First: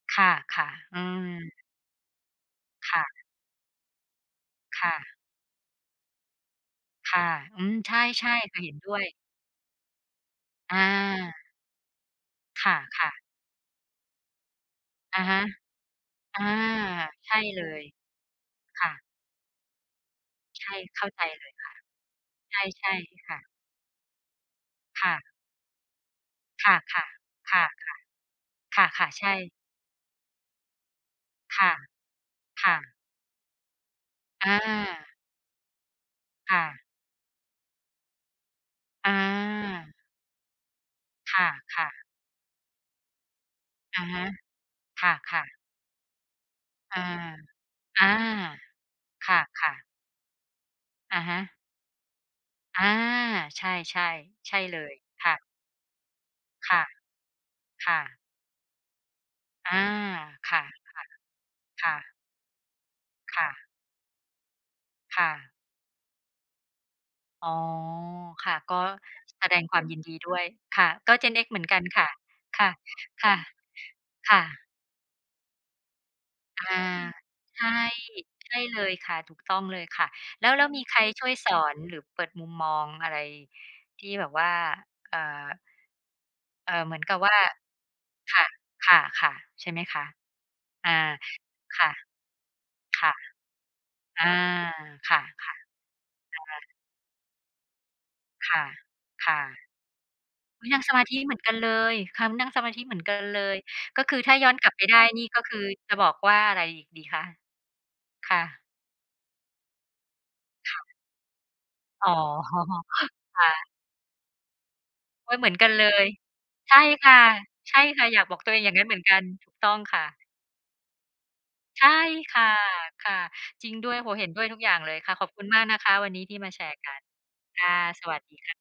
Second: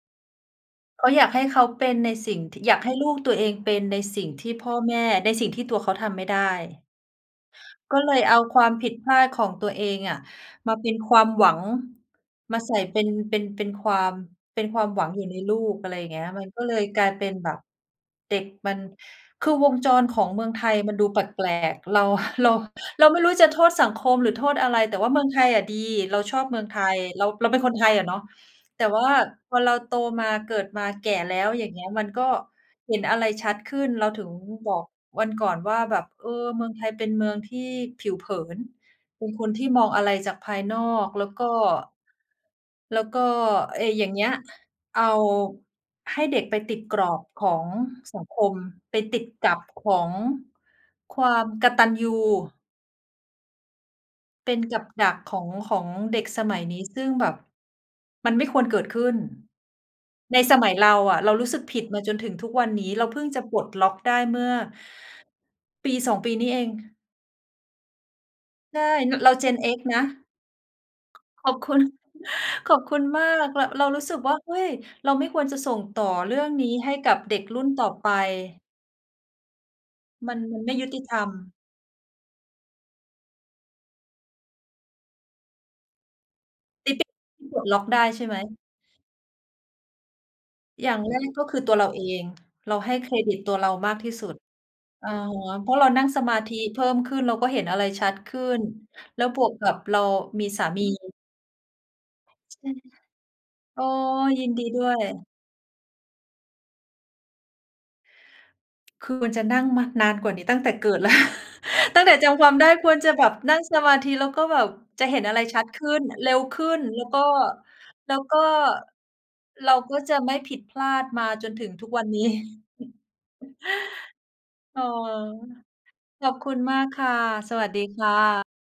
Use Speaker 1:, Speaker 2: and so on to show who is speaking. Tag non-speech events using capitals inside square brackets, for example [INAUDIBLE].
Speaker 1: ค่ะ ๆ อ
Speaker 2: ก
Speaker 1: ื
Speaker 2: ็อยา
Speaker 1: ม
Speaker 2: กให้เขาเป็นในสิ่งที่ อยากให
Speaker 1: ค
Speaker 2: ้
Speaker 1: ่
Speaker 2: ลูก
Speaker 1: ะ
Speaker 2: ตัวเองเป็นในสิ่งที่พ่อ
Speaker 1: ค่
Speaker 2: แม่
Speaker 1: ะ
Speaker 2: ในสิ่งที่ตัวเขาทำไม่ได้
Speaker 1: ค่ะ อืม ใช
Speaker 2: ก
Speaker 1: ่
Speaker 2: ็เลย
Speaker 1: ใช่
Speaker 2: เอา
Speaker 1: ค
Speaker 2: ค
Speaker 1: ่ะ
Speaker 2: วา
Speaker 1: เห็
Speaker 2: ม
Speaker 1: น
Speaker 2: ผ
Speaker 1: ด้
Speaker 2: ิด
Speaker 1: ว
Speaker 2: พ
Speaker 1: ย
Speaker 2: ลาดของตัวเองอะม
Speaker 1: อ
Speaker 2: าเ
Speaker 1: า
Speaker 2: ป็นความหวัง มา
Speaker 1: ค
Speaker 2: ใส่เป็
Speaker 1: ่
Speaker 2: น
Speaker 1: ะ ๆ
Speaker 2: เป็น เป็นความ เป็นความหวัง
Speaker 1: อ
Speaker 2: อ
Speaker 1: ะ
Speaker 2: ยู่
Speaker 1: ฮ
Speaker 2: ใน
Speaker 1: ะ
Speaker 2: ลูก อะไรอย่างเงี้ย
Speaker 1: อ
Speaker 2: ม
Speaker 1: า
Speaker 2: ันก็เลยกลายเป็
Speaker 1: ใช
Speaker 2: น
Speaker 1: ่
Speaker 2: แบบ
Speaker 1: เลย
Speaker 2: เด็กมัน
Speaker 1: ค่ะ
Speaker 2: คือวงจรของเมืองไ
Speaker 1: ใช
Speaker 2: ท
Speaker 1: ่
Speaker 2: ยมัน
Speaker 1: เข
Speaker 2: ด
Speaker 1: ้
Speaker 2: ู
Speaker 1: า
Speaker 2: แป
Speaker 1: ใจเล
Speaker 2: ล
Speaker 1: ยค
Speaker 2: ก ๆ เรา ห
Speaker 1: ่ะ
Speaker 2: เรา
Speaker 1: ใช่
Speaker 2: เราไม่
Speaker 1: ๆ
Speaker 2: รู
Speaker 1: ค
Speaker 2: ้
Speaker 1: ่
Speaker 2: จ
Speaker 1: ะ
Speaker 2: ะโทษสังคมหรือโทษอะไร แต่
Speaker 1: ค
Speaker 2: ว่า
Speaker 1: ่
Speaker 2: เม
Speaker 1: ะ
Speaker 2: ืองไทยอะดี เราชอบเมือ
Speaker 1: ค
Speaker 2: งไ
Speaker 1: ่ะ
Speaker 2: ทย เรา เรา
Speaker 1: ๆ ค
Speaker 2: เป็
Speaker 1: ่
Speaker 2: น
Speaker 1: ะ
Speaker 2: คนไทยอะเนาะ
Speaker 1: ๆ
Speaker 2: แ
Speaker 1: ค
Speaker 2: ต่
Speaker 1: ่
Speaker 2: ว่า
Speaker 1: ะ ๆ ใช่
Speaker 2: พอเราโตมา เกิดมา แก่แล้ว
Speaker 1: ค
Speaker 2: อย่
Speaker 1: ่
Speaker 2: า
Speaker 1: ะ
Speaker 2: งเงี้ย มันก็
Speaker 1: ค่
Speaker 2: เ
Speaker 1: ะ
Speaker 2: ห็นอะไรชัดขึ้น เราถึง
Speaker 1: อา
Speaker 2: บอกวันก่อนว่าแบบ "เออ
Speaker 1: ค่
Speaker 2: เมืองไ
Speaker 1: ะ
Speaker 2: ทยเป็นเมืองที่ผิวเผิน
Speaker 1: อ
Speaker 2: เป็นคนที่มอง
Speaker 1: า
Speaker 2: อะไรจากภายนอก แล้วก็
Speaker 1: ค่ะ ๆ
Speaker 2: แล้วก็" ไอ้
Speaker 1: อ
Speaker 2: อ
Speaker 1: ะ
Speaker 2: ย่าง
Speaker 1: ฮ
Speaker 2: เงี
Speaker 1: ะ
Speaker 2: ้ย เอ
Speaker 1: ค
Speaker 2: า
Speaker 1: ่ะ ๆ
Speaker 2: ให้เด็กไปติด
Speaker 1: อ
Speaker 2: ก
Speaker 1: า
Speaker 2: รอบของ
Speaker 1: อา
Speaker 2: สังคม ไปติด
Speaker 1: ค
Speaker 2: กับ
Speaker 1: ่ะ
Speaker 2: ข
Speaker 1: ๆ
Speaker 2: องค
Speaker 1: อะ
Speaker 2: ว
Speaker 1: ฮ
Speaker 2: าม
Speaker 1: ะ
Speaker 2: กตัญญู
Speaker 1: อา ใช่
Speaker 2: เ
Speaker 1: ๆ ใ
Speaker 2: ป
Speaker 1: ช
Speaker 2: ็
Speaker 1: ่
Speaker 2: นก
Speaker 1: เ
Speaker 2: ั
Speaker 1: ล
Speaker 2: บ
Speaker 1: ย
Speaker 2: ดัก
Speaker 1: ค
Speaker 2: ข
Speaker 1: ่
Speaker 2: อ
Speaker 1: ะ
Speaker 2: ง ของเด็กสมัย
Speaker 1: ค
Speaker 2: นี้
Speaker 1: ่ะ
Speaker 2: ซึ่งแบบ
Speaker 1: ค่ะ
Speaker 2: มันไม่ควรเกิดขึ้น
Speaker 1: อา
Speaker 2: ใน
Speaker 1: ค
Speaker 2: ส
Speaker 1: ่ะ
Speaker 2: มัยเราอะ เรารู้สึกผิด
Speaker 1: ค่ะ ค่
Speaker 2: มาจ
Speaker 1: ะ
Speaker 2: นถึงทุกวันนี้ เราเพิ่งจ
Speaker 1: ค
Speaker 2: ะ
Speaker 1: ่
Speaker 2: ปล
Speaker 1: ะ
Speaker 2: ดล็อกได้เมื่อ
Speaker 1: ค่ะ
Speaker 2: ปี 2 ปีนี้เอง
Speaker 1: อ๋อ ค่ะ ก
Speaker 2: ใช
Speaker 1: ็
Speaker 2: ่ น เรา
Speaker 1: แสด
Speaker 2: Gen
Speaker 1: งควา
Speaker 2: X
Speaker 1: มยิ
Speaker 2: น
Speaker 1: น
Speaker 2: ะ
Speaker 1: ดีด้วยค่ะ ก็ Gen
Speaker 2: ข
Speaker 1: X
Speaker 2: อ
Speaker 1: เห
Speaker 2: บ
Speaker 1: มือ
Speaker 2: ค
Speaker 1: น
Speaker 2: ุ
Speaker 1: กั
Speaker 2: ณ
Speaker 1: นค่ะ
Speaker 2: [CHUCKLES]
Speaker 1: ค่
Speaker 2: ข
Speaker 1: ะ
Speaker 2: อบคุณมา
Speaker 1: ค่ะ
Speaker 2: ก เรา เรารู้สึกว
Speaker 1: ค
Speaker 2: ่า
Speaker 1: ่
Speaker 2: "เฮ้
Speaker 1: ะ
Speaker 2: ย เราไม่ควรจะส่งต่อเรื่อง
Speaker 1: อ
Speaker 2: นี้
Speaker 1: า
Speaker 2: ให้กับเด็กรุ
Speaker 1: ใช
Speaker 2: ่น
Speaker 1: ่
Speaker 2: ต่อไป"
Speaker 1: ใช่เลยค่ะ ถูกต้องเลยค่ะ
Speaker 2: มัน
Speaker 1: แล้ว
Speaker 2: มั
Speaker 1: แล
Speaker 2: น
Speaker 1: ้ว
Speaker 2: ไม่
Speaker 1: มี
Speaker 2: ยุ
Speaker 1: ใค
Speaker 2: ติ
Speaker 1: ร
Speaker 2: ธร
Speaker 1: ช
Speaker 2: ร
Speaker 1: ่ว
Speaker 2: ม
Speaker 1: ยสอนหรือเปิดมุมมองอะไรที่แบบว่า เอ่อ เอ่อ
Speaker 2: เด
Speaker 1: เหมื
Speaker 2: เ
Speaker 1: อ
Speaker 2: ด
Speaker 1: นกับว่า
Speaker 2: เพิ่งปลดล็อกได้ใช่ไห
Speaker 1: ค
Speaker 2: ม?
Speaker 1: ่ะ ค่ะ ๆ ใช่ไหมคะ
Speaker 2: อย
Speaker 1: อ
Speaker 2: ่
Speaker 1: า
Speaker 2: าง แรกก็คือตัว
Speaker 1: ค
Speaker 2: เร
Speaker 1: ่
Speaker 2: า
Speaker 1: ะ
Speaker 2: เอง เราให้
Speaker 1: ค
Speaker 2: เค
Speaker 1: ่ะ
Speaker 2: รดิตตัวเรามากที่
Speaker 1: อ
Speaker 2: ส
Speaker 1: า
Speaker 2: ุด อะ
Speaker 1: ค่ะ
Speaker 2: ฮะ เพ
Speaker 1: ๆ
Speaker 2: ราะเรานั่งสมาธ
Speaker 1: อ
Speaker 2: ิ
Speaker 1: า
Speaker 2: เพิ่มขึ้น เราก็เห็นอะไรชัดขึ้
Speaker 1: ค
Speaker 2: น
Speaker 1: ่ะ
Speaker 2: แล้ว
Speaker 1: ค่
Speaker 2: บ
Speaker 1: ะ
Speaker 2: วกกับเรามีส
Speaker 1: อุ
Speaker 2: า
Speaker 1: ๊ย! น
Speaker 2: ม
Speaker 1: ั่
Speaker 2: ี
Speaker 1: งสมาธิเหมือนกันเลย ค นั่ง
Speaker 2: [UNINTELLIGIBLE] ใช
Speaker 1: สม
Speaker 2: ่
Speaker 1: าธิ
Speaker 2: ค่
Speaker 1: เหมือนกันเลย
Speaker 2: ะ โอ้
Speaker 1: ก็คือถ้า
Speaker 2: ย
Speaker 1: ย
Speaker 2: ิ
Speaker 1: ้อ
Speaker 2: น
Speaker 1: น
Speaker 2: ด
Speaker 1: ก
Speaker 2: ี
Speaker 1: ลับไ
Speaker 2: ด
Speaker 1: ป
Speaker 2: ้ว
Speaker 1: ได
Speaker 2: ย
Speaker 1: ้นี่ ก็คือจะบอกว่าอะไรอีกดีคะ? ค่ะ
Speaker 2: คือจะนั่งมานานกว่านี้ ตั้งแต
Speaker 1: ค
Speaker 2: ่
Speaker 1: ่
Speaker 2: เก
Speaker 1: ะ
Speaker 2: ิดแล้ว [CHUCKLES] ตั้
Speaker 1: อ
Speaker 2: ง
Speaker 1: ๋
Speaker 2: แ
Speaker 1: อ
Speaker 2: ต่จำความได้ควรจะแบบ
Speaker 1: ค่
Speaker 2: นั่ง
Speaker 1: ะ
Speaker 2: สมาธิ แล้วก็แบบจะเห็น
Speaker 1: โอ
Speaker 2: อ
Speaker 1: ๊
Speaker 2: ะ
Speaker 1: ย
Speaker 2: ไร
Speaker 1: เหมือน
Speaker 2: ชั
Speaker 1: ก
Speaker 2: ด
Speaker 1: ัน
Speaker 2: ข
Speaker 1: เล
Speaker 2: ึ้น
Speaker 1: ย
Speaker 2: อะ เร็วขึ้
Speaker 1: ใช่
Speaker 2: น แล้
Speaker 1: ค
Speaker 2: ว
Speaker 1: ่
Speaker 2: ก
Speaker 1: ะ
Speaker 2: ็
Speaker 1: ใช่ค่ะ
Speaker 2: แล้
Speaker 1: อย
Speaker 2: ว
Speaker 1: ากบ
Speaker 2: ก
Speaker 1: อ
Speaker 2: ็
Speaker 1: กตัวเองอย่างงั้นเหมือนกัน ถูก
Speaker 2: เ
Speaker 1: ต
Speaker 2: ร
Speaker 1: ้
Speaker 2: า
Speaker 1: อง
Speaker 2: ก
Speaker 1: ค
Speaker 2: ็
Speaker 1: ่
Speaker 2: จะ
Speaker 1: ะ
Speaker 2: ไม่ผิดพลาดมาจนถึง
Speaker 1: ใช
Speaker 2: ทุ
Speaker 1: ่
Speaker 2: กวันนี้
Speaker 1: ค่ะ ค่ะ จริงด้วย โอ้โฮ เห็นด้วยทุกอย่า
Speaker 2: อ
Speaker 1: ง
Speaker 2: ๋อ
Speaker 1: เลยค่ะ ขอบคุณมากนะคะวันนี้
Speaker 2: ขอ
Speaker 1: ท
Speaker 2: บ
Speaker 1: ี่
Speaker 2: ค
Speaker 1: มา
Speaker 2: ุ
Speaker 1: แ
Speaker 2: ณ
Speaker 1: ช
Speaker 2: ม
Speaker 1: ร
Speaker 2: า
Speaker 1: ์
Speaker 2: ก
Speaker 1: กั
Speaker 2: ค
Speaker 1: น
Speaker 2: ่ะ ส
Speaker 1: ค
Speaker 2: วั
Speaker 1: ่ะ
Speaker 2: สดีค
Speaker 1: ส
Speaker 2: ่
Speaker 1: วัสดี
Speaker 2: ะ
Speaker 1: ค่ะ